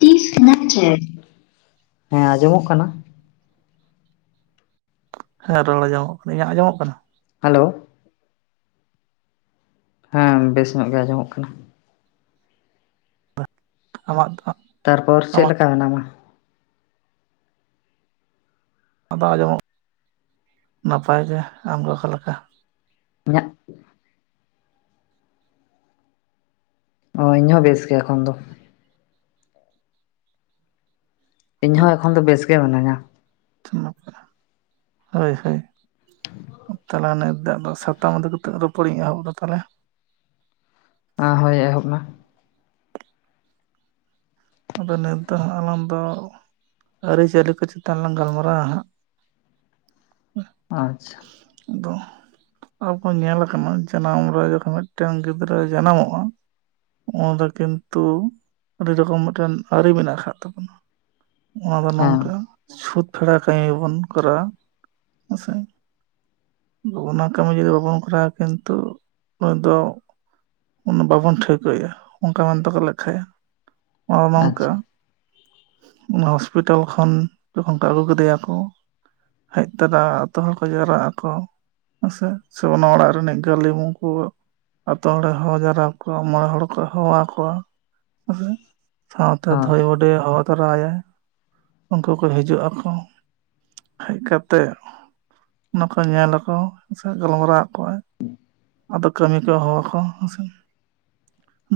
[unintelligible] ᱦᱮᱸ ᱟᱸᱡᱚᱢᱚᱜ ᱠᱟᱱᱟ᱾ ᱦᱮᱸ ᱨᱚᱲ ᱟᱸᱡᱚᱜ ᱠᱟᱱᱟ ᱤᱧᱟᱹᱜ ᱟᱸᱡᱚᱢᱚᱜ ᱠᱟᱱᱟ? ᱦᱮᱞᱳ, ᱦᱮᱸ ᱵᱮᱥ ᱧᱚᱜ ᱜᱮ ᱟᱸᱡᱚᱢᱚᱜ ᱠᱟᱱᱟ᱾ ᱟᱢᱟᱜ ᱫᱚ? ᱛᱟᱨᱯᱚᱨ ᱪᱮᱫ ᱟᱢᱟᱜ ᱞᱮᱠᱟ ᱢᱮᱱᱟᱢᱟ? ᱟᱫᱚ ᱟᱸᱡᱚᱢᱚᱜ ᱱᱟᱯᱟᱭ ᱜᱮ ᱟᱢ ᱜᱮ ᱚᱠᱟ ᱞᱮᱠᱟ? ᱤᱧᱟᱜ, ᱚ ᱤᱧ ᱦᱚᱸ ᱵᱮᱥ ᱜᱮ ᱮᱠᱷᱚᱱ ᱫᱚ᱾ ᱤᱧ ᱦᱚᱸ ᱟᱪᱪᱷᱟ ᱮᱠᱷᱚᱱ ᱫᱚ ᱵᱮᱥ ᱜᱮ ᱢᱤᱱᱟᱹᱧᱟ᱾ [unintelligible] ᱦᱳᱭ ᱦᱳᱭ ᱫᱮᱞᱟ ᱱᱤᱛ ᱫᱚ ᱟᱫᱚ ᱥᱟᱛᱟᱢ ᱤᱫᱤ ᱠᱟᱛᱮᱜ ᱨᱚᱯᱚᱲᱤᱧ ᱮᱦᱚᱵ ᱮᱫᱟ ᱛᱟᱞᱮ, ᱟᱸ ᱦᱳᱭ ᱮᱦᱚᱵ ᱢᱮ᱾ ᱟᱫᱚ ᱱᱤᱛ ᱫᱚ ᱦᱟᱸᱜ ᱟᱞᱟᱝ ᱫᱚ ᱟᱹᱨᱤᱪᱟᱹᱞᱤ ᱠᱚ ᱪᱮᱛᱟᱱ ᱞᱟᱝ ᱜᱟᱞᱢᱟᱨᱟᱣᱟ ᱦᱟᱸᱜ᱾ [inaudible] ᱟᱪᱪᱷᱟ, ᱫᱚ ᱟᱵᱚ ᱧᱮᱞ ᱟᱠᱟᱱᱟ ᱡᱟᱱᱟᱢ ᱨᱮ ᱡᱚᱠᱷᱚᱱ ᱢᱤᱫᱴᱮᱱ ᱜᱤᱫᱽᱨᱟᱹᱭ ᱡᱟᱱᱟᱢᱚᱜᱼᱟ, ᱩᱱ ᱨᱮ ᱠᱤᱱᱛᱩ ᱟᱹᱰᱤ ᱨᱚᱠᱚᱢ ᱢᱤᱫᱴᱮᱱ ᱟᱹᱨᱤ ᱢᱮᱱᱟᱜ ᱟᱠᱟᱫ ᱛᱟᱵᱚᱱᱟ ᱚᱱᱟ ᱫᱚ ᱦᱮᱸ ᱱᱚᱝᱠᱟ ᱪᱷᱩᱛ ᱯᱷᱮᱲᱟᱣ ᱠᱟᱹᱢᱤ ᱵᱚᱱ ᱠᱚᱨᱟᱣᱟ ᱦᱳᱭ ᱥᱮ, ᱚᱱᱟ ᱠᱟᱹᱢᱤ ᱡᱩᱫᱤ ᱵᱟᱵᱚᱱ ᱠᱚᱨᱟᱣᱟ ᱠᱤᱱᱛᱩ ᱱᱩᱭ ᱫᱚ, ᱩᱱ ᱵᱟᱵᱚᱱ ᱴᱷᱟᱹᱣᱠᱟᱹᱭᱮᱜ-ᱟ ᱚᱱᱠᱟ ᱢᱮᱱ ᱛᱮᱠᱚ ᱞᱮᱠᱷᱟᱱᱭᱟ ᱚᱱᱟ ᱫᱚ ᱱᱚᱝᱠᱟ ᱟᱪᱪᱷᱟ ᱚᱱᱟ ᱦᱚᱸᱥᱯᱤᱴᱟᱞ ᱠᱷᱚᱱ ᱡᱚᱠᱷᱚᱱ ᱠᱚ ᱟᱹᱜᱩ ᱠᱮᱫᱮᱭᱟᱠᱚ ᱦᱮᱡ ᱛᱚᱨᱟ ᱟᱛᱳ ᱦᱚᱲ ᱠᱚ ᱡᱟᱣᱨᱟᱜ ᱟᱠᱚ ᱦᱮᱸᱥᱮ ᱥᱮ ᱚᱱᱟ ᱚᱲᱟᱜ ᱨᱤᱱᱤᱡ ᱜᱟᱹᱞᱤᱢ ᱠᱚ ᱟᱛᱳ ᱦᱚᱲᱮ ᱦᱚᱦᱚ ᱡᱟᱣᱨᱟ ᱠᱚᱣᱟ ᱢᱚᱬᱮ ᱦᱚᱲ ᱠᱚ ᱦᱚᱦᱚᱣᱟ ᱠᱚᱣᱟ ᱦᱮᱸ ᱥᱟᱶᱛᱮ ᱦᱳᱭ ᱫᱷᱟᱹᱭ ᱵᱩᱰᱷᱤᱭ ᱦᱚᱦᱚ ᱛᱟᱨᱟᱦᱟᱭᱟ ᱩᱱᱠᱩ ᱠᱚ ᱦᱤᱡᱩᱜ ᱟᱠᱚ, ᱦᱮᱡ ᱠᱟᱛᱮᱜ ᱚᱱᱟ ᱠᱚ ᱧᱮᱞ ᱟᱠᱚ ᱥᱮ ᱜᱟᱞᱢᱟᱨᱟᱣ ᱟᱠᱚᱣᱟᱭ, [unintelligible] ᱟᱫᱚ ᱠᱟᱹᱢᱤ ᱠᱚ ᱦᱚᱦᱚᱣᱟ ᱠᱚ ᱦᱮᱸ ᱥᱮ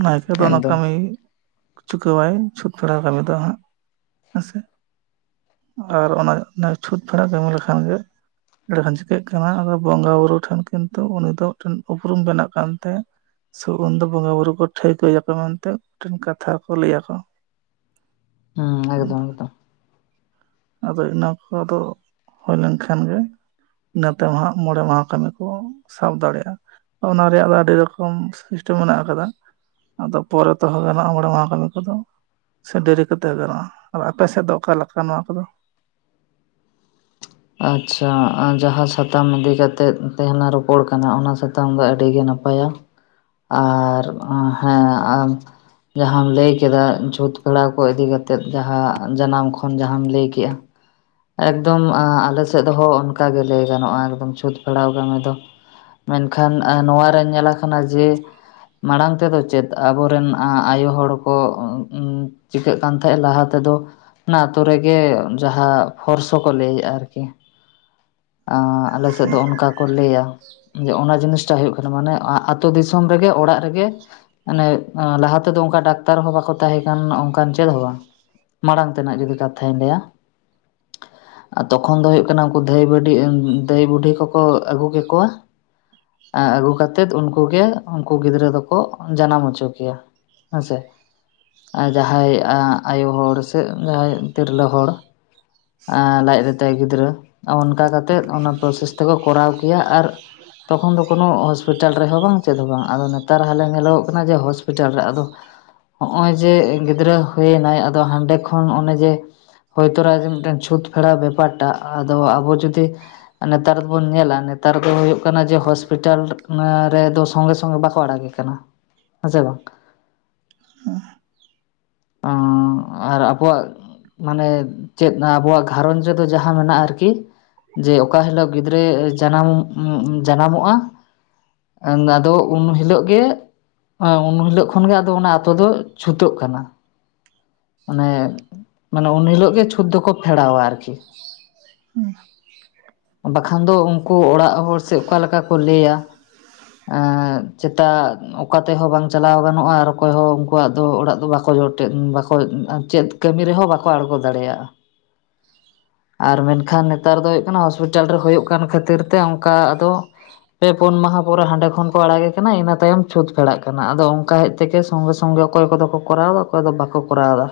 ᱱᱟᱭᱠᱮ ᱫᱚ ᱚᱱᱟ ᱮᱠᱫᱚᱢ ᱠᱟᱹᱢᱤ ᱪᱩᱠᱟᱹᱣᱟᱭ ᱪᱷᱩᱸᱛ ᱯᱷᱮᱲᱟᱣ ᱠᱟᱹᱢᱤ ᱫᱚ ᱦᱟᱸᱜ ᱦᱮᱸ ᱥᱮ᱾ ᱟᱨ ᱚᱱᱟ ᱱᱟ ᱪᱷᱩᱸᱛ ᱯᱷᱮᱲᱟ ᱠᱟᱹᱢᱤ ᱞᱮᱠᱷᱟᱱ ᱜᱮ ᱮᱰᱮ ᱠᱷᱟᱱ ᱪᱤᱠᱟᱹᱜ ᱠᱟᱱᱟ ᱟᱫᱚ ᱵᱚᱸᱜᱟᱼ ᱵᱩᱨᱩ ᱴᱷᱮᱱ ᱠᱤᱱᱛᱩ ᱩᱱᱤ ᱫᱚ ᱢᱤᱫᱴᱮᱱ ᱩᱯᱨᱩᱢ ᱵᱮᱱᱟᱜ ᱠᱟᱱ ᱛᱟᱭᱟ ᱥᱮ ᱩᱱᱫᱚ ᱵᱚᱸᱜᱟᱼᱵᱩᱨᱩ ᱠᱚ ᱴᱷᱟᱹᱣᱠᱟᱹᱭᱟ ᱠᱚ ᱢᱮᱱᱛᱮ ᱢᱤᱫᱴᱮᱱ ᱠᱟᱛᱷᱟ ᱠᱚ ᱞᱟᱹᱭᱟ ᱠᱚ ᱦᱩᱸ ᱮᱠᱫᱚᱢ ᱮᱠᱫᱚᱢ᱾ ᱟᱫᱚ ᱤᱱᱟᱹ ᱠᱚᱫᱚ ᱦᱩᱭ ᱞᱮᱱ ᱠᱷᱟᱱ ᱜᱮ, ᱱᱚᱛᱮ ᱦᱟᱸᱜ ᱢᱚᱬᱮ ᱢᱟᱦᱟ ᱠᱟᱹᱢᱤ ᱠᱚ ᱥᱟᱵ ᱫᱟᱲᱮᱭᱟᱜᱼᱟ ᱚᱱᱟ ᱨᱮᱭᱟᱜ ᱫᱚ ᱟᱹᱰᱤ ᱨᱚᱠᱚᱢ ᱥᱤᱥᱴᱮᱢ ᱢᱮᱱᱟᱜ ᱟᱠᱟᱫᱟ ᱟᱫᱚ ᱯᱚᱨᱮ ᱛᱮᱦᱚᱸ ᱜᱟᱱᱚᱜᱼᱟ [unintelligible] ᱠᱟᱹᱢᱤ ᱠᱚᱫᱚ ᱥᱮ ᱰᱮᱨᱤ ᱠᱟᱛᱮ ᱜᱟᱨᱚᱜᱼᱟ ᱟᱨ ᱟᱯᱮ ᱥᱮᱫ ᱫᱚ ᱚᱠᱟ ᱞᱮᱠᱟ ᱱᱚᱣᱟ ᱠᱚᱫᱚ ᱟᱪᱪᱷᱟ ᱟᱨ ᱡᱟᱦᱟᱸ ᱥᱟᱛᱟᱢ ᱤᱫᱤ ᱠᱟᱛᱮᱫ ᱛᱟᱦᱮᱧ ᱞᱟᱝ ᱨᱚᱯᱚᱲ ᱠᱟᱱᱟ ᱚᱱᱟ ᱥᱟᱛᱟᱢ ᱫᱚ ᱟᱹᱰᱤ ᱜᱮ ᱱᱟᱯᱟᱭ ᱱᱟᱯᱟᱭᱟ ᱟᱨ ᱦᱮᱸ ᱟᱨ ᱡᱟᱦᱟᱸᱟᱢ ᱞᱟᱹᱭ ᱠᱮᱫᱟ ᱡᱷᱩᱛ ᱯᱷᱮᱲᱟ ᱠᱚ ᱤᱫᱤ ᱠᱟᱛᱮᱫ ᱡᱟᱦᱟᱸ ᱡᱟᱱᱟᱢ ᱠᱷᱚᱱ ᱡᱟᱦᱟᱸᱢ ᱞᱟᱹᱭ ᱠᱮᱜᱼᱟ ᱮᱠᱫᱚᱢ ᱟᱞᱮ ᱥᱮᱫ ᱦᱚ ᱚᱱᱠᱟᱟᱜᱮ ᱞᱟᱹᱭ ᱜᱟᱱᱚᱜᱼᱟ ᱮᱠᱫᱚᱢ ᱪᱷᱩᱛ ᱯᱷᱲᱟᱣ ᱠᱟᱹᱢᱤ ᱫᱚ ᱢᱮᱱᱠᱷᱟᱱ ᱟᱨ ᱱᱚᱣᱟᱨᱮ ᱧᱮᱞᱟ ᱟᱠᱟᱱᱟ ᱡᱮ ᱢᱟᱲᱟᱝ ᱛᱮᱫᱚ ᱪᱮᱫ ᱟᱵᱚᱨᱮᱱ ᱟᱭᱳ ᱦᱚᱲ ᱠᱚ ᱩᱸ ᱪᱤᱠᱟᱹᱜ ᱠᱟᱱ ᱛᱟᱦᱮᱸ ᱞᱟᱦᱟ ᱛᱮᱫᱚ ᱚᱱᱟ ᱟᱛᱳ ᱨᱮᱜᱮ ᱡᱟᱦᱟᱸ ᱯᱷᱚᱨᱥᱚ ᱠᱚ ᱞᱟᱹᱭᱮᱫᱼᱟ ᱟᱨ [unintelligible] ᱟᱞᱮ ᱥᱮᱫ ᱫᱚ ᱚᱱᱠᱟ ᱠᱚ ᱞᱟᱹᱭᱟ ᱡᱮ ᱚᱱᱟ ᱡᱤᱱᱤᱥᱴᱟ ᱦᱩᱭᱩᱜ ᱠᱟᱱᱟ ᱢᱟᱱᱮ ᱟᱹᱛᱩᱳ ᱫᱤᱥᱚᱢ ᱨᱮᱜᱮ ᱚᱲᱟᱜ ᱨᱮᱜᱮ ᱟᱱᱮ ᱞᱟᱦᱟ ᱛᱮᱫᱚ ᱚᱱᱠᱟ ᱰᱟᱠᱛᱟᱨ ᱦᱚᱸ ᱵᱟᱠᱚ ᱛᱟᱦᱮᱸᱠ ᱚᱱᱠᱟᱱ ᱪᱮᱫ ᱦᱚᱸ ᱵᱟᱝ ᱢᱟᱲᱟᱝ ᱛᱮᱱᱟᱜ ᱡᱩᱫᱤ ᱠᱟᱛᱷᱟᱧ ᱞᱟᱹᱭᱟ ᱟᱨ ᱛᱚᱠᱷᱚᱱ ᱫᱚ ᱦᱩᱭᱩᱜ ᱠᱟᱱᱟ ᱩᱱᱠᱩ ᱫᱷᱟᱹᱭ ᱵᱟᱹ ᱫᱷᱟᱹᱟᱹᱭ ᱵᱩᱰᱷᱤ ᱠᱚᱠᱚ ᱟᱹᱜᱩ ᱠᱚᱣᱟ ᱟᱹᱜᱩ ᱠᱟᱛᱮᱫ ᱩᱱᱠᱩ ᱜᱮ ᱩᱱᱠᱩ ᱜᱤᱫᱽᱨᱟᱹ ᱫᱚᱠᱚ ᱡᱟᱱᱟᱢ ᱦᱚᱪᱚ ᱠᱮᱭᱟ ᱦᱮᱸᱥᱮ ᱡᱟᱦᱟᱸᱭ ᱟᱭᱳ ᱦᱚᱲ ᱥᱮ ᱡᱟᱦᱟᱸᱭ ᱛᱤᱨᱞᱟᱹ ᱦᱚᱲ ᱞᱟᱡᱨᱮᱛᱮ ᱜᱤᱫᱽᱨᱟᱹ ᱚᱱᱠᱟ ᱠᱟᱛᱮᱜ ᱚᱱᱟ ᱯᱨᱚᱥᱮᱥ ᱛᱮᱠᱚ ᱠᱚᱨᱟᱣ ᱠᱮᱭᱟ ᱟᱨ ᱛᱚᱠᱷᱚᱱ ᱫᱚ ᱠᱳᱱᱳ ᱦᱚᱥᱯᱤᱴᱟᱞ ᱨᱮᱦᱚᱸ ᱵᱟᱝ ᱪᱮᱫ ᱦᱚᱸ ᱵᱟᱝ ᱟᱫᱚ ᱱᱮᱛᱟᱨ ᱦᱟᱞᱮ ᱧᱮᱞᱚᱜᱚᱜ ᱠᱟᱱᱟ ᱡᱮ ᱦᱚᱥᱯᱤᱴᱟᱞ ᱨᱮ ᱟᱫᱚ ᱦᱚᱜ ᱚᱭ ᱡᱮ ᱜᱤᱫᱽᱨᱟᱹ ᱦᱩᱭᱱᱟᱭ ᱟᱫᱚ ᱦᱟᱸᱰᱮ ᱠᱷᱚᱱ ᱚᱱᱚᱱᱮ ᱡᱮ ᱦᱚᱳᱭ ᱛᱚᱨᱟ ᱡᱮ ᱢᱤᱫᱴᱮᱱ ᱪᱷᱩᱸᱛ ᱯᱷᱮᱨᱟᱣ ᱵᱮᱯᱟᱨᱴᱟᱜ ᱟᱫᱚ ᱟᱵᱚ ᱡᱩᱫᱤ ᱱᱮᱛᱟᱨ ᱫᱚᱵᱚᱱ ᱧᱮᱞᱟ ᱱᱮᱛᱟᱨ ᱫᱚ ᱦᱩᱭᱩᱜ ᱠᱟᱱᱟ ᱡᱮ ᱦᱚᱥᱯᱤᱴᱟᱞ ᱨᱮᱫᱚ ᱥᱚᱸᱜᱮ ᱥᱚᱸᱜᱮ ᱵᱟᱠᱚ ᱟᱲᱟᱜ [unintelligible] [unintelligible] ᱠᱟᱱᱟ ᱦᱮᱸ ᱥᱮ ᱵᱟᱝ [unintelligible] ᱟᱨ ᱟᱵᱚᱣᱟᱜ ᱢᱟᱱᱮ ᱪᱮᱫ ᱟᱵᱚᱣᱟᱜ ᱜᱷᱟᱨᱚᱸᱡᱽ ᱨᱮᱫᱚ ᱡᱟᱦᱟᱸ ᱢᱮᱱᱟᱜᱼᱟ ᱟᱨᱠᱤ ᱡᱮ ᱚᱠᱟ ᱦᱤᱞᱳᱜ ᱜᱤᱫᱽᱨᱟᱹ ᱡᱟᱱᱟᱢ [unintelligible] ᱡᱟᱱᱟᱢᱚᱜᱼᱟ ᱟᱫᱚ ᱩᱱ ᱦᱤᱞᱳᱜ ᱜᱮ ᱩᱱ ᱦᱤᱞᱳᱜ ᱠᱷᱚᱱᱜᱮ ᱟᱫᱚ ᱚᱱᱟ ᱟᱛᱳ ᱫᱚ ᱪᱷᱩᱛᱟᱹᱜ ᱠᱟᱱᱟ ᱢᱟᱱᱮ ᱢᱟᱱᱮ ᱩᱱ ᱦᱤᱞᱚᱜ ᱜᱮ ᱪᱷᱩᱸᱛ ᱫᱚᱠᱚ ᱯᱷᱮᱲᱟᱣᱟ ᱟᱨᱠᱤ [unintelligible] ᱵᱟᱠᱷᱟᱱ ᱫᱚ ᱩᱱᱠᱩ ᱚᱲᱟᱜ ᱦᱚᱲ ᱥᱮ ᱚᱠᱟ ᱞᱮᱠᱟ ᱠᱚ ᱞᱟᱹᱭᱟ [unintelligible] ᱪᱮᱛᱟᱜ ᱚᱠᱟ ᱛᱮᱦᱚᱸ ᱵᱟᱝ ᱪᱟᱞᱟᱣ ᱜᱟᱱᱚᱜᱼᱟ ᱟᱨ ᱚᱠᱚᱭ ᱦᱚᱸ ᱩᱱᱠᱩᱣᱟᱜ ᱫᱚ ᱚᱲᱟᱜ ᱫᱚ ᱵᱟᱠᱚ [unintelligible] [unintelligible] ᱵᱟᱠᱚ ᱪᱮᱫ ᱠᱟᱹᱢᱤ ᱨᱮᱦᱚᱸ ᱵᱟᱠᱚ ᱟᱬᱜᱚ ᱫᱟᱲᱮᱭᱟᱜᱼᱟ ᱟᱨ ᱢᱮᱱᱠᱷᱟᱱ ᱱᱮᱛᱟᱨ ᱫᱚ ᱦᱩᱭᱩᱜ ᱠᱟᱱᱟ ᱦᱚᱥᱯᱤᱴᱟᱞ ᱨᱮ ᱦᱚᱭᱳᱜ ᱠᱟᱱ ᱠᱷᱟᱹᱛᱤᱨ ᱛᱮ ᱚᱱᱠᱟ ᱟᱫᱚ ᱯᱮ ᱯᱩᱱ ᱢᱟᱦᱟ ᱯᱚᱨᱮ ᱦᱟᱸᱰᱮ ᱠᱷᱚᱱ ᱠᱚ ᱟᱲᱟᱜᱮ ᱠᱟᱱᱟ ᱤᱱᱟᱹ ᱛᱟᱭᱚᱢ ᱪᱷᱩᱸᱛ ᱯᱷᱲᱟᱜ ᱠᱟᱱᱟ ᱟᱫᱚ ᱚᱱᱠᱟ ᱦᱮᱡ [unintelligible] ᱥᱚᱸᱜᱮ ᱥᱚᱸᱜᱮ ᱚᱠᱚᱭ ᱠᱚᱫᱚ ᱠᱚᱨᱟᱣ ᱚᱠᱚᱭ ᱫᱚ ᱵᱟᱠᱚ [unintelligible] ᱠᱚᱨᱟᱣ ᱮᱫᱟ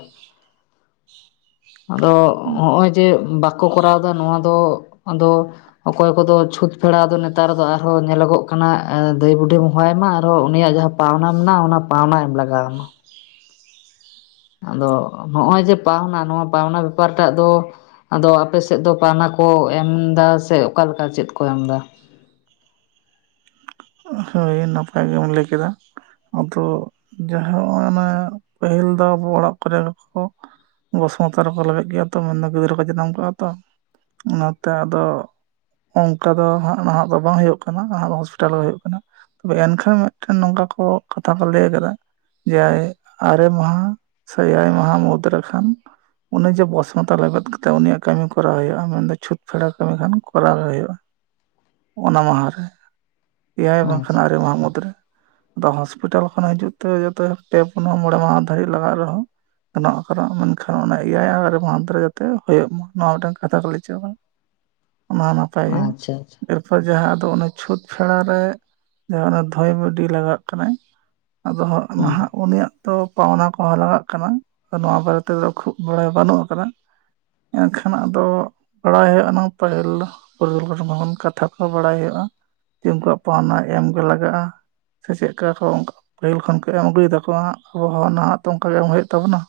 ᱟᱫᱚ ᱦᱚᱸᱜᱼᱚᱭ ᱵᱟᱠᱚ ᱠᱚᱨᱟᱣ ᱮᱫᱟ ᱱᱚᱣᱟ ᱫᱚ ᱟᱫᱚ ᱚᱠᱚᱭ ᱠᱚᱫᱚ ᱪᱷᱩᱸᱛ ᱯᱷᱮᱲᱟ ᱫᱚ ᱱᱮᱛᱟᱨ ᱫᱚ ᱟᱨᱦᱚᱸ ᱧᱮᱞᱚᱜᱚᱜ ᱠᱟᱱᱟ ᱫᱟᱹᱭ ᱵᱩᱰᱷᱤᱦᱤ ᱦᱚᱦᱚᱭᱟ ᱢᱟ ᱟᱨᱦᱚᱸ ᱩᱱᱤᱭᱟᱜ ᱡᱟᱦᱟᱸ [unintelligible] ᱯᱟᱣᱱᱟ ᱢᱮᱱᱟᱜᱼᱟ, ᱚᱱᱟ ᱯᱟᱣᱱᱟ ᱮᱢ ᱞᱟᱜᱟᱜᱼᱟ᱾ [inaudible] ᱟᱫᱚ ᱱᱚᱜᱼᱚᱭ ᱡᱮ ᱯᱟᱣᱱᱟ ᱱᱚᱣᱟ ᱯᱟᱣᱱᱟ ᱵᱮᱯᱟᱨ ᱴᱟᱜ ᱫᱚ ᱟᱫᱚ ᱟᱯᱮ ᱥᱮᱫ ᱫᱚ ᱯᱟᱣᱟᱱᱟ ᱠᱚ ᱮᱢ ᱮᱫᱟ ᱥᱮ ᱚᱠᱟᱮᱠᱟ ᱪᱮᱫ ᱠᱚ ᱮᱢ ᱫᱟ? ᱦᱳᱭ ᱱᱟᱯᱟᱭ ᱜᱮᱢ ᱞᱟᱹᱭ ᱠᱮᱫᱟ᱾ ᱟᱫᱚ ᱡᱟᱦᱟᱸ ᱚᱱᱮ ᱯᱟᱹᱦᱤᱞ ᱫᱚ ᱟᱵᱚ ᱚᱲᱟᱜ ᱠᱚᱨᱮ ᱜᱮᱠᱚ ᱵᱚᱥᱢᱚᱛᱚ ᱨᱮᱠᱚ ᱞᱟᱵᱮᱫ ᱜᱮᱭᱟ ᱛᱚ, ᱢᱮᱱᱫᱚ ᱜᱤᱫᱽᱨᱟᱹ ᱠᱚ ᱡᱟᱱᱟᱢ ᱠᱟᱜᱼᱟ ᱛᱚ, ᱚᱱᱟᱛᱮ ᱟᱫᱚ ᱚᱱᱠᱟ ᱫᱚ ᱦᱟᱸᱜ ᱱᱟᱦᱟᱜ ᱫᱚ ᱵᱟᱝ ᱦᱩᱭᱩᱜ ᱠᱟᱱᱟ ᱱᱟᱦᱟᱜ ᱛᱟᱦᱚᱞᱮ ᱦᱩᱭᱩᱜ ᱠᱟᱱᱟ ᱛᱚᱵᱮ ᱮᱱᱠᱷᱟᱱ ᱢᱤᱫᱴ ᱱᱚᱝᱠᱟ ᱠᱚ ᱠᱟᱛᱷᱟ ᱠᱚ ᱞᱟᱹᱭ ᱠᱟᱫᱟ ᱮᱭᱟᱭ ᱟᱨᱮ ᱢᱟᱦᱟ ᱥᱮ ᱮᱭᱟᱭ ᱢᱟᱦᱟ ᱢᱩᱫᱽ ᱨᱮᱠᱷᱟᱱ ᱚᱱᱮ ᱡᱮ ᱵᱚᱥᱢᱚᱛᱟ ᱞᱮᱵᱮᱫ ᱠᱟᱛᱮ ᱩᱱᱤᱭᱟᱜ ᱠᱟᱹᱢᱤ ᱠᱚᱨᱟᱣ ᱦᱩᱭᱩᱜᱼᱟ ᱢᱮᱱᱫᱚ ᱪᱷᱩᱛ ᱯᱷᱮᱲᱟ ᱠᱟᱹᱢᱤ ᱠᱷᱟᱱ ᱠᱚᱨᱟᱣ ᱜᱮ ᱦᱩᱭᱩᱜᱼᱟ ᱚᱱᱟ ᱢᱟᱦᱟ ᱨᱮ ᱮᱭᱟᱭ ᱵᱟᱝ ᱠᱷᱟᱱ ᱟᱪᱪᱷᱟ ᱟᱨᱮ ᱢᱟᱦᱟ ᱢᱩᱫᱽᱨᱮ ᱛᱚ ᱦᱚᱥᱯᱤᱴᱟᱞ ᱠᱷᱚᱱ ᱦᱤᱡᱩᱜ ᱛᱮ ᱡᱮ ᱯᱩᱱ ᱢᱚᱬᱮ ᱢᱟᱦᱟ ᱫᱷᱟᱹᱨᱵᱤᱡ ᱞᱟᱜᱟᱜ ᱨᱮᱦᱚᱸ ᱜᱟᱱᱚᱜ ᱚᱱᱠᱟᱱᱟᱜ ᱢᱮᱱᱠᱷᱟᱱ ᱚᱱᱟ ᱮᱭᱟᱭ [inaudible] ᱨᱮ ᱡᱟᱛᱮ ᱦᱩᱭᱩᱜ ᱢᱟ ᱱᱚᱣᱟ ᱢᱤᱫᱴᱮᱱ ᱠᱟᱛᱷᱟ ᱠᱚ ᱞᱟᱹᱭ ᱦᱚᱪᱚ ᱠᱟᱫᱟ᱾ ᱚᱱᱟ ᱦᱚᱸ ᱱᱟᱯᱟᱭ ᱜᱮ, ᱟᱪᱪᱷᱟ ᱟᱪᱪᱷᱟ ᱮᱨᱯᱚᱨ ᱡᱟᱦᱟᱸ ᱟᱫᱚ ᱚᱱᱮ ᱪᱷᱩᱸᱛ ᱯᱷᱮᱲᱟ ᱨᱮ ᱡᱟᱦᱟᱸ ᱫᱷᱟᱹᱭ ᱵᱩᱰᱷᱤ ᱞᱟᱜᱟᱜ ᱠᱟᱱᱟᱭ ᱟᱫᱚ ᱦᱟᱸᱜ ᱦᱩᱸ ᱱᱟᱦᱟᱜ ᱩᱱᱤᱭᱟᱜ ᱛᱚ ᱯᱟᱣᱱᱟ ᱠᱚᱦᱚᱸ ᱞᱟᱜᱟᱜ ᱠᱟᱱᱟ, ᱱᱚᱣᱟ ᱵᱟᱨᱮ ᱛᱮᱫᱚ ᱠᱷᱩᱵ ᱵᱟᱲᱟᱭ ᱵᱟᱹᱱᱩᱜ ᱟᱠᱟᱫᱟ᱾ ᱮᱱᱠᱷᱟᱱ ᱟᱫᱚ ᱵᱟᱲᱟᱭ ᱦᱩᱭᱩᱜᱼᱟ ᱚᱱᱟ ᱯᱟᱹᱦᱤᱞ ᱯᱩᱨᱩᱫᱷᱩᱞ ᱠᱷᱚᱱ ᱠᱟᱛᱷᱟ ᱠᱚ ᱵᱟᱲᱟᱭ ᱦᱩᱭᱩᱜᱼᱟ ᱡᱮ ᱩᱱᱠᱩᱣᱟᱜ ᱯᱟᱣᱱᱟ ᱮᱢᱜᱮ ᱞᱟᱜᱟᱜᱼᱟ, ᱥᱮ ᱪᱮᱫ ᱞᱮᱠᱟ ᱠᱚ ᱚᱱᱠᱟ ᱯᱟᱹᱦᱤᱞ ᱠᱷᱚᱱ ᱠᱟᱹᱡ ᱮᱢ ᱟᱹᱜᱩᱭᱮᱫᱟᱠᱚ ᱦᱜ ᱟᱵᱚᱦᱚᱸ ᱱᱟᱦᱟᱜ ᱛᱚ ᱚᱱᱠᱟ ᱜᱮ ᱮᱢ ᱦᱩᱭᱩᱜ ᱛᱟᱵᱚᱱᱟ᱾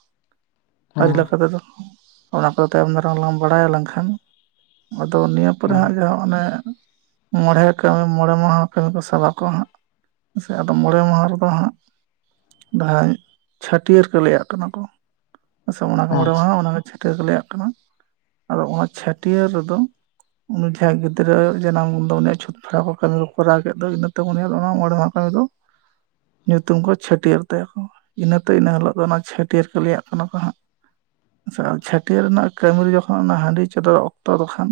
ᱟᱹᱨᱤ ᱦᱮᱸ ᱞᱮᱠᱟ ᱛᱮᱫᱚ ᱚᱱᱟ ᱠᱚᱫᱚ ᱛᱟᱭᱚᱢ ᱫᱟᱨᱟᱢᱞᱟᱟᱝ ᱵᱟᱲᱟᱭ ᱞᱮᱱᱠᱷᱟᱱ ᱟᱫᱚ ᱱᱤᱭᱟᱹ ᱯᱚᱨᱮ ᱦᱮᱸ ᱦᱟᱸᱜ ᱡᱟᱦᱟᱸ ᱚᱱᱮ ᱢᱚᱬᱮ ᱢᱚᱬᱮ ᱢᱟᱦᱟ ᱠᱟᱹᱢᱤ ᱠᱚ ᱥᱟᱵᱟ ᱠᱚ ᱦᱟᱸᱜ, ᱥᱮ ᱟᱫᱚ ᱢᱚᱬᱮ ᱢᱟᱦᱟ ᱨᱮᱫᱚ ᱦᱟᱸᱜ ᱡᱟᱦᱟᱸ ᱪᱷᱟᱹᱴᱭᱟᱹᱨ ᱠᱚ ᱞᱟᱹᱭᱟᱜ ᱠᱟᱱᱟ ᱠᱚ, ᱟᱸ ᱥᱮ ᱚᱱᱟ ᱠᱚ ᱢᱚᱬᱮ ᱟᱪᱪᱷᱟ ᱢᱟ ᱦᱟᱸᱜ ᱚᱱᱟ ᱪᱷᱟᱹᱴᱟᱹᱣ ᱞᱮᱭᱟᱜ ᱠᱟᱱᱟ, ᱟᱫᱚ ᱚᱱᱟ ᱪᱷᱟᱹᱴᱭᱟᱹᱨ ᱨᱮᱫᱚ ᱩᱱᱤ ᱡᱟᱦᱟᱸᱭ ᱜᱤᱫᱽᱨᱟᱹ ᱡᱟᱱᱟᱢ ᱫᱚ ᱩᱱᱤᱭᱟᱜ ᱪᱷᱩᱫ ᱛᱯᱷᱮᱲᱟᱣ ᱠᱚ ᱠᱟᱹᱢᱤ ᱠᱚ ᱠᱚᱨᱟᱣ ᱠᱮᱫ ᱫᱚ ᱤᱱᱟᱹ ᱛᱮ ᱱᱤᱭᱟᱹ ᱚᱱᱟ ᱢᱚᱬᱮ ᱢᱟᱦᱟ ᱠᱟᱹᱢᱤ ᱫᱚ ᱧᱩᱛᱩᱢ ᱠᱚ ᱪᱷᱟᱹᱴᱭᱟᱹᱨ ᱛᱟᱭᱟ ᱠᱚ᱾ ᱤᱱᱟᱹᱛᱮ ᱤᱱᱟᱹ ᱦᱤᱞᱳᱜ ᱫᱚ ᱚᱱᱟ ᱪᱷᱟᱹᱴᱭᱟᱹᱨ ᱠᱟᱹᱞᱤᱭᱟᱜ ᱠᱟᱱᱟ ᱠᱚ ᱦᱟᱸᱜ᱾ ᱟᱪᱷᱟ ᱪᱷᱟᱹᱴᱭᱟᱹᱨ ᱨᱮᱱᱟᱜ ᱠᱟᱹᱢᱤ ᱨᱮ ᱡᱚᱠᱷᱚᱱ ᱚᱱᱟ ᱦᱟᱺᱰᱤ ᱪᱚᱫᱚᱨ ᱚᱠᱛᱚ ᱫᱚ ᱠᱷᱚᱱ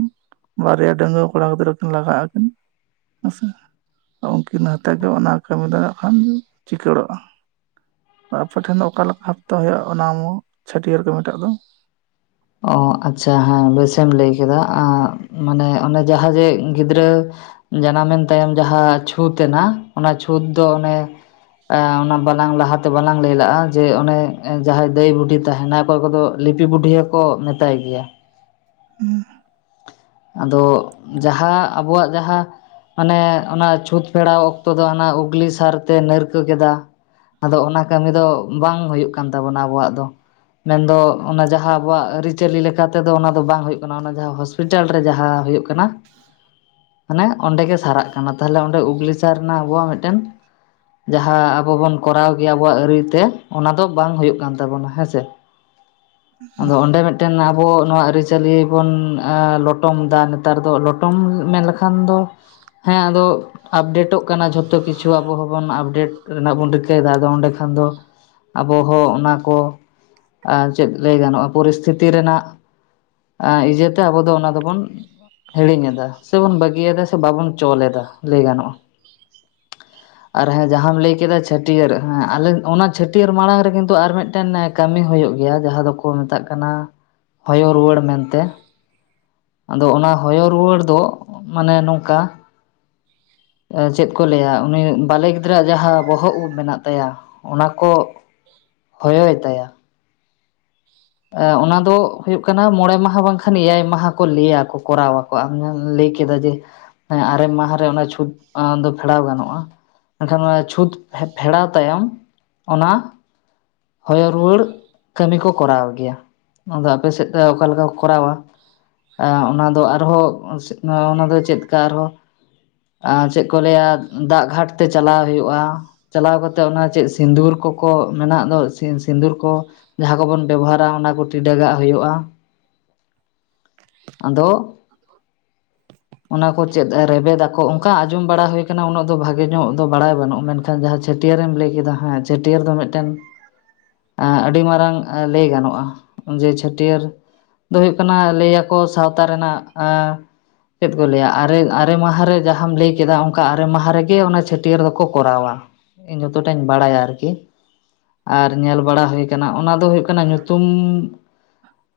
ᱵᱟᱨᱭᱟ ᱰᱺᱜᱣᱟᱹ ᱠᱚᱲᱟ ᱜᱤᱫᱽᱨᱟᱹ ᱠᱤᱱ ᱞᱟᱜᱟᱜ ᱟᱠᱤᱱ᱾ ᱦᱮᱸᱥᱮ ᱩᱱᱠᱤᱱ ᱦᱟᱛᱮ ᱜᱮ ᱚᱱᱟ ᱠᱟᱹᱢᱤ ᱫᱟᱲᱮᱭᱟᱜ ᱠᱷᱟᱱ ᱫᱚ ᱪᱤᱠᱟᱹᱲᱚᱜᱼᱟ᱾ ᱟᱯᱮ ᱴᱷᱮᱱ ᱫᱚ ᱚᱠᱟ ᱞᱮᱠᱟ ᱵᱷᱟᱯᱛᱮ ᱦᱩᱭᱩᱜᱼᱟ ᱚᱱᱟ ᱢᱟ ᱪᱷᱟᱹᱴᱭᱟᱹᱨ ᱜᱮ ᱢᱮᱴᱟᱜ ᱫᱚ? ᱚ ᱟᱪᱪᱷᱟ ᱦᱮᱸ ᱵᱮᱥᱮᱢ ᱞᱟᱹᱭ ᱠᱮᱫᱟ, ᱚ ᱢᱟᱱᱮ ᱚᱱᱮ ᱡᱟᱦᱟᱸ ᱡᱮ ᱜᱤᱫᱽᱨᱟᱹ ᱡᱟᱱᱟᱢᱮᱱ ᱛᱟᱭᱚᱢ ᱡᱟᱦᱟᱸ ᱪᱷᱩᱸᱛ ᱮᱱᱟ, ᱚᱱᱟ ᱪᱷᱩᱸᱛ ᱫᱚ ᱚᱱᱮ ᱟ ᱵᱟᱞᱟᱝ ᱞᱟᱦᱟᱛᱮ ᱵᱟᱞᱟᱝ ᱞᱟᱹᱭ ᱞᱟᱜᱼᱟ ᱡᱮ ᱚᱱᱮ ᱡᱟᱦᱟᱸᱭ ᱫᱟᱹᱭ ᱵᱩᱰᱷᱤ ᱛᱟᱦᱮᱱᱟ, ᱚᱠᱚᱭ ᱠᱚᱫᱚ ᱞᱤᱯᱤ ᱵᱩᱰᱷᱤ ᱠᱚ ᱢᱮᱛᱟᱭ ᱜᱮᱭᱟ᱾ ᱦᱩᱸ᱾ ᱟᱫᱚ ᱡᱟᱦᱟᱸ ᱟᱵᱚᱣᱟᱜ ᱡᱟᱦᱟᱸ ᱢᱟᱱᱮ ᱚᱱᱟ ᱪᱷᱩᱸᱛ ᱯᱷᱮᱨᱟᱣ ᱚᱠᱛᱚ ᱫᱚ ᱦᱟᱱᱟ ᱩᱜᱽᱞᱤ ᱥᱟᱨᱛᱮ ᱱᱟᱹᱨ ᱠᱚ ᱠᱮᱫᱟ, ᱟᱫᱚ ᱚᱱᱟ ᱠᱟᱹᱢᱤ ᱫᱚ ᱵᱟᱝ ᱦᱩᱭᱩᱜ ᱠᱟᱱ ᱛᱟᱵᱚᱱᱟ ᱟᱵᱚᱣᱟᱜ ᱫᱚ᱾ ᱢᱮᱱᱫᱚ ᱚᱱᱟ ᱡᱟᱦᱟᱸ ᱟᱵᱚᱣᱟᱜ ᱟᱹᱨᱤᱪᱟᱹᱞᱤ ᱞᱮᱠᱟ ᱛᱮᱫᱚ ᱚᱱᱟ ᱫᱚ ᱵᱟᱝ ᱦᱩᱭᱩᱜ ᱠᱟᱱᱟ, ᱚᱱᱟ ᱡᱟᱦᱟᱸ ᱦᱚᱸᱥᱯᱤ ᱞᱤᱴᱟᱞ ᱨᱮ ᱡᱟᱦᱟᱸ ᱦᱩᱭᱩᱜ ᱠᱟᱱᱟ ᱚᱱᱟ ᱚᱸᱰᱮ ᱜᱮ ᱥᱟᱨᱟᱜ ᱠᱟᱱᱟ, ᱛᱟᱦᱚᱞᱮ ᱚᱸᱰᱮ ᱩᱜᱞᱤ ᱥᱟᱹᱨ ᱨᱮᱱᱟᱜ ᱟᱵᱚᱣᱟᱜ ᱢᱤᱫᱴᱮᱱ ᱡᱟᱦᱟᱸ ᱟᱵᱚ ᱵᱚᱱ ᱠᱚᱨᱟᱣ ᱠᱮᱭᱟ ᱟᱵᱚᱣᱟᱜ ᱟᱹᱨᱤ ᱛᱮ ᱚᱱᱟ ᱫᱚ ᱵᱟᱝ ᱦᱩᱭᱩᱜ ᱠᱟᱱ ᱛᱟᱵᱚᱱᱟ ᱦᱮᱸᱥᱮ᱾ [unintelligible] ᱟᱫᱚ ᱚᱸᱰᱮ ᱢᱤᱫᱴᱮᱱ ᱟᱵᱚ ᱱᱚᱣᱟ ᱟᱹᱨᱤᱪᱟᱹᱞᱤ ᱵᱚᱱ ᱞᱚᱴᱚᱢ ᱫᱟᱜ ᱱᱮᱛᱟᱨ ᱫᱚ ᱞᱚᱴᱚᱢ ᱢᱮᱱ ᱞᱮᱠᱷᱟᱱ ᱫᱚ, ᱦᱮᱸ ᱟᱫᱚ ᱟᱯᱰᱮᱴᱚᱜ ᱠᱟᱱᱟ ᱡᱷᱚᱛᱚ ᱠᱤᱪᱷᱩ ᱟᱵᱚ ᱦᱚᱸᱵᱚᱱ ᱟᱯᱰᱮᱴ ᱨᱮᱱᱟᱜ ᱵᱚᱱ ᱨᱤᱠᱟᱹᱭᱮᱫᱟ, ᱟᱫᱚ ᱚᱸᱰᱮ ᱠᱷᱟᱱ ᱫᱚ ᱟᱵᱚᱦ ᱦᱚᱸ ᱚᱱᱟ ᱠᱚ ᱟᱸ ᱪᱮᱫ ᱞᱟᱹᱭ ᱜᱟᱱᱚᱜᱼᱟ, ᱯᱚᱨᱤᱥᱛᱷᱤᱛᱤ ᱨᱮᱱᱟᱜ ᱤᱭᱟᱹᱛᱮ ᱟᱵᱚ ᱫᱚ ᱚᱱᱟ ᱫᱚᱵᱚᱱ ᱦᱤᱲᱤᱧ ᱮᱫᱟ ᱥᱮᱵᱚᱱ ᱵᱟᱹᱜᱤᱭᱟᱮᱫᱫᱟ ᱥᱮ ᱵᱟᱵᱚᱱ ᱪᱚᱞ ᱮᱫᱟ ᱞᱟᱹᱭ ᱜᱟᱱᱚᱜᱼᱟ। [unintelligible] ᱟᱨ ᱦᱮᱸ ᱡᱟᱦᱟᱸᱟᱢ ᱞᱟᱹᱭ ᱠᱮᱫᱟ ᱪᱷᱟᱹᱴᱭᱟᱹᱨ ᱦᱮᱸ ᱟᱞᱮ ᱚᱱᱟ ᱪᱷᱟᱹᱴᱭᱟᱹᱨ ᱢᱟᱲᱟᱝ ᱨᱮ ᱠᱤᱱᱛᱩ ᱟᱨ ᱢᱤᱫᱴᱮᱱ। ᱠᱟᱹᱢᱤ ᱦᱩᱭᱩᱜ ᱜᱮᱭᱟ ᱡᱟᱦᱟᱸ ᱫᱚᱠᱚ ᱢᱮᱛᱟᱜ ᱠᱟᱱᱟ ᱦᱚᱭᱚ ᱨᱩᱣᱟᱹᱲ। ᱢᱮᱱᱛᱮ ᱟᱫᱚ ᱚᱱᱟ ᱦᱚᱭᱚ ᱨᱩᱣᱟᱹᱲ ᱫᱚ ᱢᱟᱱᱮ ᱱᱚᱝᱠᱟ। ᱪᱮᱫ ᱠᱚ ᱞᱟᱹᱭᱟ ᱩᱱᱤ ᱵᱟᱞᱮ ᱜᱤᱫᱽᱨᱟᱹᱣᱟᱜ ᱡᱟᱦᱟᱸ ᱵᱚᱦᱚᱜ ᱩᱵ ᱢᱮᱱᱟᱜ ᱛᱟᱭᱟ। ᱚᱱᱟ ᱠᱚ ᱦᱚᱭᱚᱭ ᱛᱟᱭᱟ। ᱚᱱᱟ ᱫᱚ ᱦᱩᱭᱩᱜ ᱠᱟᱱᱟ ᱢᱚᱬᱮ ᱢᱟᱦᱟ ᱵᱟᱝᱠᱷᱟᱱ ᱮᱭᱟᱭ ᱢᱟᱦᱟ ᱠᱚ ᱞᱟᱹᱭᱟᱠᱚ ᱠᱚᱨᱣᱟᱠᱚ ᱟᱢ ᱞᱟᱹᱭ ᱠᱮᱫᱟ ᱡᱮ। ᱟᱨᱮ ᱢᱟᱦᱟ ᱨᱮ ᱚᱱᱟ ᱪᱷᱩᱸᱛ। ᱫᱚ ᱯᱷᱮᱨᱟᱣ ᱜᱟᱱᱚᱜᱼᱟ ᱢᱮᱱᱠᱷᱟᱱ ᱚᱱᱟ ᱪᱷᱩᱸᱛ ᱯᱷᱮᱲᱟᱣ ᱛᱟᱭᱚᱢ ᱚᱱᱟ। ᱦᱚᱭᱚ ᱨᱩᱣᱟᱹᱲ ᱠᱟᱹᱢᱤ ᱠᱚ ᱠᱚᱨᱟᱣ ᱜᱮᱭᱟ ᱟᱫᱚ ᱟᱯᱮ ᱥᱮᱫ ᱫᱚ ᱚᱠᱟ ᱞᱮᱠᱟ। ᱠᱚᱨᱟᱣᱟ ᱮ ᱚᱱᱟ ᱫᱚ ᱟᱨᱦᱚᱸ ᱚᱱᱟ ᱫᱚ ᱪᱮᱫ ᱞᱮᱠᱟ ᱟᱨᱦᱚᱸ। ᱟ ᱪᱮᱫ ᱠᱚ ᱞᱟᱹᱭᱟ ᱫᱟᱜ ᱜᱷᱟᱴ ᱛᱮ ᱪᱟᱞᱟᱣ ᱦᱩᱭᱩᱜᱼᱟ। ᱪᱟᱞᱟᱣ ᱠᱟᱛᱮᱜ ᱚᱱᱟ ᱪᱮᱫ ᱥᱤᱸᱫᱩᱨ ᱠᱚᱠᱚ ᱢᱮᱱᱟᱜ ᱫᱚ। ᱥᱤᱸᱫᱩᱨ ᱠᱚ ᱡᱟᱦᱟᱸ ᱠᱚᱵᱚᱱ ᱵᱮᱵᱚᱦᱟᱨᱟ ᱚᱱᱟ ᱠᱚ ᱴᱤᱰᱟᱹᱜᱟᱜ ᱦᱩᱭᱩᱜᱼᱟ। ᱟᱫᱚ ᱚᱱᱟ ᱠᱚ ᱪᱮᱫ ᱨᱮᱵᱮᱫᱟᱠᱚ ᱚᱝᱠᱟ ᱚᱱᱟ ᱠᱚ ᱪᱮᱫ ᱨᱮᱵᱮᱫᱟᱠᱚ ᱚᱝᱞᱞᱠᱟ ᱟᱸᱡᱚᱢ ᱵᱟᱲᱟ ᱦᱩᱭ ᱠᱟᱱᱟ ᱩᱱᱟᱹᱜ ᱫᱚ ᱵᱷᱟᱜᱮ ᱧᱚᱜ ᱫᱚ ᱵᱟᱲᱟᱭ ᱵᱟᱹᱱᱩᱜ ᱢᱮᱱᱠᱷᱟᱱ ᱟᱢ ᱡᱟᱦᱟᱸ ᱪᱷᱟᱹᱴᱤᱭᱟ. ᱨᱮᱢ ᱞᱟᱹᱭ ᱠᱮᱫᱟ ᱦᱮᱸ ᱪᱷᱟᱹᱴᱭᱟᱹᱨ ᱫᱚ ᱢᱤᱫᱴᱮᱱ। ᱮ ᱟᱹᱰᱤ ᱢᱟᱨᱟᱝ ᱞᱟᱹᱭ ᱜᱟᱱᱚᱜᱼᱟ ᱡᱮ ᱪᱷᱟᱹᱴᱭᱟᱹᱨ। ᱫᱚ ᱦᱩᱭᱩᱜ ᱠᱟᱱᱟ ᱞᱟᱹᱭᱟᱠᱚ ᱥᱟᱶᱛᱟ ᱨᱮᱱᱟᱜ ᱮ ᱪᱮᱫ ᱠᱚ ᱞᱟᱹᱭᱟ ᱟᱨᱮ ᱟᱨᱮ ᱢᱟᱦᱟ ᱨᱮ ᱡᱟᱦᱟᱸᱢ ᱞᱟᱹᱭ ᱠᱮᱫᱟ ᱚᱱᱠᱟ ᱟᱨᱮ ᱢᱟᱦᱟ ᱨᱮᱜᱮ ᱚᱱᱟ ᱪᱷᱟᱹᱴᱭᱟᱹᱨ ᱫᱚᱠᱚ ᱠᱚᱨᱟᱣᱟ। ᱤᱧ ᱡᱚᱛᱚᱴᱟᱧ ᱵᱟᱲᱟᱭᱟ ᱟᱨᱠᱤ। ᱟᱨ ᱧᱮᱞ ᱵᱟᱲᱟ ᱦᱩᱭ ᱟᱠᱟᱱᱟ ᱚᱱᱟ ᱫᱚ ᱦᱩᱭᱩᱜ ᱠᱟᱱᱟ ᱧᱩᱛᱩᱢ।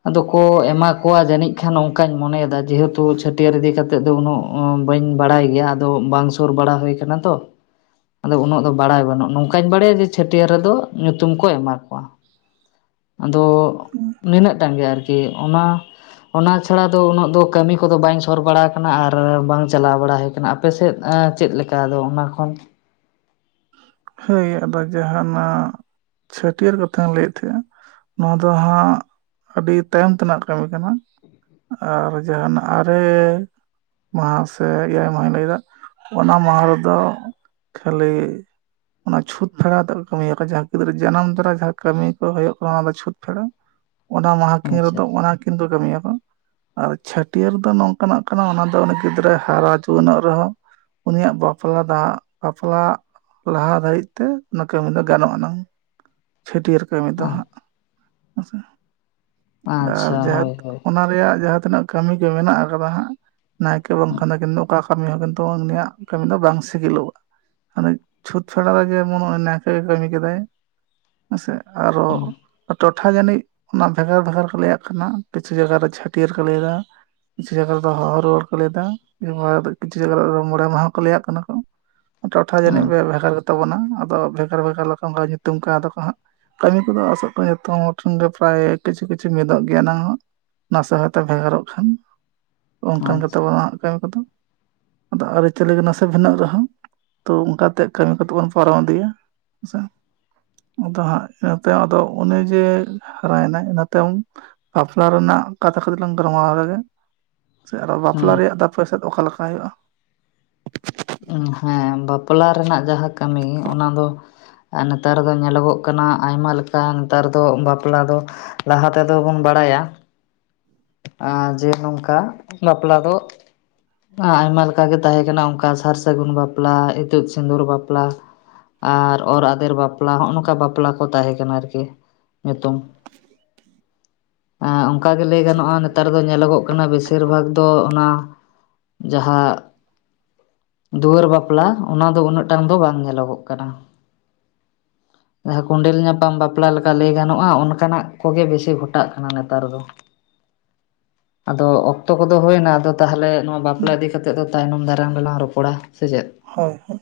ᱟᱫᱚ ᱠᱚ ᱮᱢᱟ ᱠᱚᱣᱟ ᱡᱟᱹᱱᱤᱡ ᱠᱷᱟᱱ ᱚᱱᱠᱟᱧ ᱢᱚᱱᱮᱭᱮᱫᱟ ᱡᱮᱦᱮᱛᱩ ᱪᱷᱟᱹᱴᱭᱟᱹᱨ ᱤᱫᱤ ᱠᱟᱛᱮ ᱛᱮᱫ ᱫᱚ ᱩᱱᱟᱹᱜ ᱵᱟᱹᱧ ᱵᱟᱲᱟᱭ ᱜᱮᱭᱟ ᱟᱫᱚ ᱵᱟᱝ ᱥᱩᱨ ᱵᱟᱲᱟ ᱦᱩᱭ ᱠᱟᱱᱟ ᱛᱚ। ᱟᱫᱚ ᱩᱱᱟᱹᱜ ᱫᱚ ᱵᱟᱲᱟᱭ ᱵᱟᱹᱱᱩᱜᱼᱟ ᱱᱚᱝᱠᱟᱧ ᱵᱟᱲᱟᱭᱟ ᱡᱮ ᱪᱷᱟᱹᱴᱭᱟᱹᱨ ᱨᱮᱫᱚ। ᱧᱩᱛᱩᱢ ᱠᱚ ᱮᱢᱟ ᱠᱚᱣᱟ ᱟᱫᱚ। ᱩ ᱱᱤᱱᱟᱹᱜ ᱴᱟᱝ ᱜᱮ ᱟᱨᱠᱤ ᱚᱱᱟ ᱚᱱᱟ ᱪᱷᱟᱲᱟ ᱫᱚ ᱩᱱᱟᱹᱜ ᱫᱚ ᱠᱟᱹᱢᱤ ᱠᱚᱫᱚ ᱵᱟᱹᱧ ᱥᱚᱨ ᱵᱟᱲᱟ ᱟᱠᱟᱱᱟ ᱟᱨ ᱵᱟᱝ ᱪᱟᱞᱟᱣ ᱵᱟᱲᱟ ᱦᱩᱭ ᱠᱟᱱᱟ। ᱟᱯᱮᱥᱮᱫ ᱪᱮᱫ ᱞᱮᱠᱟ ᱟᱫᱚ ᱚᱱᱟ ᱠᱷᱚᱱ। ᱦᱳᱭ ᱟᱫᱚ ᱡᱟᱦᱟᱸᱱᱟᱜ ᱪᱷᱟᱹᱴᱭᱟᱹᱨ ᱠᱟᱛᱷᱟᱧ ᱞᱟᱹᱭᱮᱫ ᱛᱟᱦᱮᱸᱼᱟ। ᱱᱚᱣᱟ ᱫᱚ ᱦᱟᱸᱜ ᱟᱹᱰᱤ ᱛᱟᱭᱚᱢ ᱛᱮᱱᱟᱜ ᱠᱟᱹᱢᱤ ᱠᱟᱱᱟ। ᱟᱨ ᱡᱟᱦᱱᱟᱜ ᱟᱨᱮ। ᱢᱟᱦᱟ ᱥᱮ ᱮᱭᱟᱭ ᱢᱟᱦᱟᱢ ᱞᱟᱹᱭᱫᱟ ᱚᱱᱟ ᱢᱟᱦᱟ ᱨᱮᱫᱚ ᱠᱷᱟᱹᱞᱤ। ᱚᱱᱟ ᱪᱷᱩᱸᱛ ᱯᱷᱮᱲᱟᱣ ᱛᱮᱫ ᱠᱚ ᱠᱟᱹᱢᱤ ᱭᱟᱠᱚ ᱡᱟᱦᱟᱸ ᱜᱤᱫᱽᱨᱟᱹ ᱡᱟᱱᱟᱢ ᱛᱚᱨᱟ ᱡᱟᱦᱟᱸ ᱠᱟᱹᱢᱤ ᱠᱚ ᱦᱩᱭᱩᱜ ᱠᱟᱱᱟ ᱚᱱᱟ ᱫᱚ ᱪᱷᱤᱛ ᱯᱷᱮᱲᱟᱣ ᱚᱱᱟ ᱢᱟᱦᱟ ᱠᱤᱱ ᱟᱪᱪᱷᱟ ᱨᱮᱫᱚ ᱚᱱᱟ ᱠᱤᱱ ᱫᱚ ᱠᱟᱹᱢᱤ ᱭᱟᱠᱚ ᱟᱨ ᱪᱷᱟᱹᱴᱭᱟᱹᱨ ᱫᱚ ᱱᱚᱝᱠᱟᱱᱟᱜ ᱠᱟᱱᱟ ᱚᱱᱟ ᱫᱚ ᱩᱱᱤ ᱜᱤᱫᱽᱨᱟᱹ ᱦᱟᱨᱟ ᱡᱩᱣᱟᱹᱱᱚᱜ ᱨᱮᱦᱚᱸ ᱩᱱᱤᱭᱟᱜ ᱵᱟᱯᱞᱟ ᱫᱟᱜ ᱵᱟᱯᱞᱟ। ᱞᱟᱦᱟ ᱫᱷᱟᱹᱨᱤᱡ ᱛᱮ ᱚᱱᱟ ᱠᱟᱹᱢᱤ ᱫᱚ ᱜᱟᱱᱚᱜ ᱟᱱᱟᱝ ᱪᱷᱟᱹᱴᱭᱟᱹᱨ ᱠᱟᱹᱢᱤ ᱫᱚ ᱦᱟᱸᱜ। ᱟᱪᱪᱷᱟ ᱟᱨ ᱟᱪᱪᱷᱟ ᱡᱟᱦᱟᱸᱛ ᱦᱳᱭ ᱦᱳᱭ ᱚᱱᱟ ᱨᱮᱭᱟᱜ ᱡᱟᱦᱟᱸ ᱛᱤᱱᱟᱹᱜ ᱠᱟᱹᱢᱤ ᱠᱚ ᱢᱮᱱᱟᱜ ᱟᱠᱟᱫᱟ ᱦᱟᱸᱜ ᱱᱟᱭᱠᱮ ᱵᱟᱝᱠᱷᱟᱱ ᱚᱱᱟᱠᱤᱱ ᱚᱠᱟ। ᱠᱟᱹᱢᱤ ᱦᱚᱸ ᱠᱤᱱᱛᱩ ᱩᱱᱤᱭᱟᱜ ᱠᱟᱹᱢᱤ ᱫᱚ ᱵᱟᱝ ᱥᱤᱜᱤᱞᱚᱜᱼᱟ ᱢᱟᱱᱮ ᱪᱷᱩᱸᱛ ᱪᱷᱟᱰᱟᱣ ᱨᱮ ᱡᱮᱢᱚᱱ ᱦᱚᱜ ᱚᱭ ᱱᱟᱭᱠᱮ ᱜᱮ ᱠᱟᱹᱢᱤ ᱠᱮᱫᱟᱭ ᱦᱮᱸᱥᱮ ᱟᱨᱚ ᱴᱚᱴᱷᱟ ᱡᱟᱹᱱᱤᱡ ᱚᱱᱟ ᱵᱷᱮᱜᱟᱨ ᱵᱷᱮᱜᱟᱨ ᱠᱚ ᱞᱟᱹᱭᱟᱜ ᱠᱟᱱᱟ ᱠᱤᱪᱷᱩ ᱡᱟᱭᱟᱨᱮ ᱪᱷᱟᱹᱴᱭᱟᱹᱨ ᱠᱚ ᱞᱟᱹᱭ ᱫᱟ। ᱡᱮ ᱞᱮᱠᱟ ᱫᱚ ᱦᱚᱦᱚ ᱨᱩᱣᱟᱹᱲ ᱠᱚ ᱞᱟ. ᱭ ᱫᱟ ᱦᱚᱲ ᱫᱚ ᱠᱤᱪᱷᱩ ᱡᱟᱭᱜᱟ ᱨᱮ ᱢᱚᱬᱮ ᱢᱟᱦᱟ ᱠᱚ ᱞᱟᱹᱭᱟᱜ ᱠᱟᱱᱟ ᱠᱚ ᱴᱚᱴᱷᱟ ᱡᱟᱹᱱᱤᱡ ᱵᱮᱵᱷ ᱛᱟᱵᱚᱱᱟ ᱟᱫᱚ ᱵᱷᱮᱜᱟᱨ ᱵᱷᱮᱜᱟᱨ ᱞᱮᱠᱟ ᱚᱱᱠᱟ ᱧᱩᱛᱩᱢ ᱠᱟᱣ ᱫᱟᱠᱚ ᱦᱟᱸᱜ। ᱠᱟᱹᱢᱤ ᱠᱚᱫᱚ ᱟᱥᱚᱜ ᱠᱟᱱᱟ ᱡᱚᱛᱚ ᱦᱚᱲ ᱴᱷᱮᱱ ᱜᱮ ᱯᱨᱟᱭ ᱠᱤᱪᱷᱩ ᱠᱤᱪᱷᱩ ᱢᱤᱫᱚᱜ ᱜᱮᱭᱟ ᱱᱟᱦᱟᱜ ᱱᱟᱥᱮ ᱦᱚᱭᱛᱚ ᱵᱷᱮᱜᱟᱨᱚᱜ ᱠᱷᱟᱱ ᱟᱪᱪᱷᱟ ᱚᱱᱠᱟᱱ ᱜᱮᱛᱟ ᱵᱚᱱᱟ ᱠᱟ. ᱢᱤ ᱠᱚᱫᱚ ᱟᱫᱚ ᱟᱹᱨᱤᱪᱟᱹᱞᱤ ᱠᱚ ᱱᱟᱥᱮ ᱵᱷᱤᱱᱟᱹ ᱨᱮᱦᱚᱸ, ᱛᱚ ᱚᱱᱠᱟᱛᱮ ᱠᱟᱹᱢᱤ ᱠᱚᱛᱮ ᱵᱚᱱ ᱯᱟᱨᱚᱢ ᱤᱫᱤᱭᱟ ᱦᱮᱸ ᱥᱮ᱾ ᱟᱫᱚ ᱦᱟᱸᱜ ᱤᱱᱟᱹ ᱛᱟᱭᱚᱢ ᱟᱫᱚ ᱩᱱᱤ ᱡᱮ ᱦᱟᱨᱟᱭ ᱱᱟᱭ ᱤᱱᱟᱹ ᱛᱟᱭᱚᱢ ᱵᱟᱯᱞᱟ ᱨᱮᱱᱟᱜ ᱠᱟᱛᱷᱟ ᱠᱟᱴᱤᱡ ᱞᱟᱝ ᱜᱟᱞᱢᱟᱨᱟᱣ ᱨᱮᱜᱮ ᱥᱮ ᱟᱨᱚ ᱵᱟᱯᱞᱟ ᱨᱮᱭᱟᱜ ᱫᱚ ᱟᱯᱮ ᱥᱮᱫ ᱚᱠᱟ ᱞᱮᱠᱟ ᱦᱩᱭᱩᱜᱼᱟ ᱦᱚᱸ ᱵᱟᱯᱞᱟ ᱨᱮᱱᱟᱜ ᱡᱟᱦᱟᱸ ᱠᱟᱹᱢᱤ ᱚᱱᱟ ᱫᱚ ᱟᱨ ᱱᱮᱛᱟᱨ ᱫᱚ ᱧᱮᱞᱚᱜᱚᱜ ᱠᱟᱱᱟ ᱟᱭᱢᱟ ᱞᱮᱠᱟ ᱱᱮᱛᱟᱨ ᱫᱚ ᱵᱟᱯᱞᱟ ᱫᱚ ᱞᱟᱦᱟ ᱛᱮᱫᱚ ᱵᱚᱱ ᱵᱟᱲᱟᱭᱟ। ᱮ ᱡᱮ ᱱᱚᱝᱠᱟ ᱵᱟᱯᱞᱟ ᱫᱚ ᱟᱭᱢᱟ ᱞᱮᱠᱟᱜᱮ ᱛᱟᱦᱮᱸ ᱠᱟᱱᱟ ᱚᱱᱠᱟ ᱥᱟᱨ ᱥᱟᱹᱜᱩᱱ ᱵᱟᱯᱞᱟ, ᱤᱛᱩᱫ ᱥᱤᱸᱫᱩᱨ ᱵᱟᱯᱞᱟ ᱟᱨ ᱚᱨ ᱟᱫᱮᱨ ᱵᱟᱯᱞᱟ ᱦᱚᱜ-ᱚ ᱱᱚᱝᱠᱟ ᱵᱟᱯᱞᱟ ᱠᱚ ᱛᱟᱦᱮᱸ ᱠᱟᱱᱟ ᱟᱨᱠᱤ ᱧᱩᱛᱩᱢ᱾ ᱟᱸ ᱚᱱᱠᱟ ᱜᱮ ᱞᱟᱹᱭ ᱜᱟᱱᱚᱜᱼᱟ ᱱᱮᱛᱟᱨ ᱫᱚ ᱧᱮᱞᱚᱜᱚᱜ ᱠᱟᱱᱟᱜ ᱵᱮᱥᱤᱨ ᱵᱷᱟᱜᱽ ᱫᱚ ᱚᱱᱟ ᱡᱟᱦᱟᱸ ᱫᱩᱣᱟᱹᱨ ᱵᱟᱯᱞᱟ ᱚᱱᱟ ᱫᱚ ᱩᱱᱟᱹᱜ ᱴᱟᱱ ᱫᱚ ᱵᱟᱝ ᱧᱮᱞᱚᱜᱚᱜ ᱠᱟᱱᱟ᱾ ᱡᱟᱦᱟ ᱠᱚᱸᱰᱮᱞ ᱧᱟᱯᱟᱢ ᱵᱟᱯᱞᱟ ᱞᱮᱠᱟ ᱞᱟᱹᱭ ᱜᱟᱱᱚᱜᱼᱟ᱾ ᱚᱱᱠᱟᱱᱟᱜ ᱠᱚᱜᱮ ᱵᱮᱥᱤ ᱜᱷᱚᱴᱟᱜ ᱠᱟᱱᱟ ᱱᱮᱛᱟᱨ ᱫᱚ᱾ [unintelligible] ᱟᱫᱚ ᱚᱠᱛᱚ ᱠᱚᱫᱚ ᱦᱩᱭᱱᱟ᱾ ᱟᱫᱚ ᱛᱟᱦᱚᱞᱮ ᱱᱚᱣᱟ ᱵᱟᱯᱞᱟ ᱤᱫᱤ ᱠᱟᱛᱮᱜ ᱫᱚ ᱛᱟᱭᱱᱚᱢ ᱫᱟᱨᱟᱢ ᱨᱮᱞᱟᱝ ᱨᱚᱯᱚᱲᱟ, ᱥᱮ ᱪᱮᱫ? ᱦᱳᱭ ᱦᱳᱭ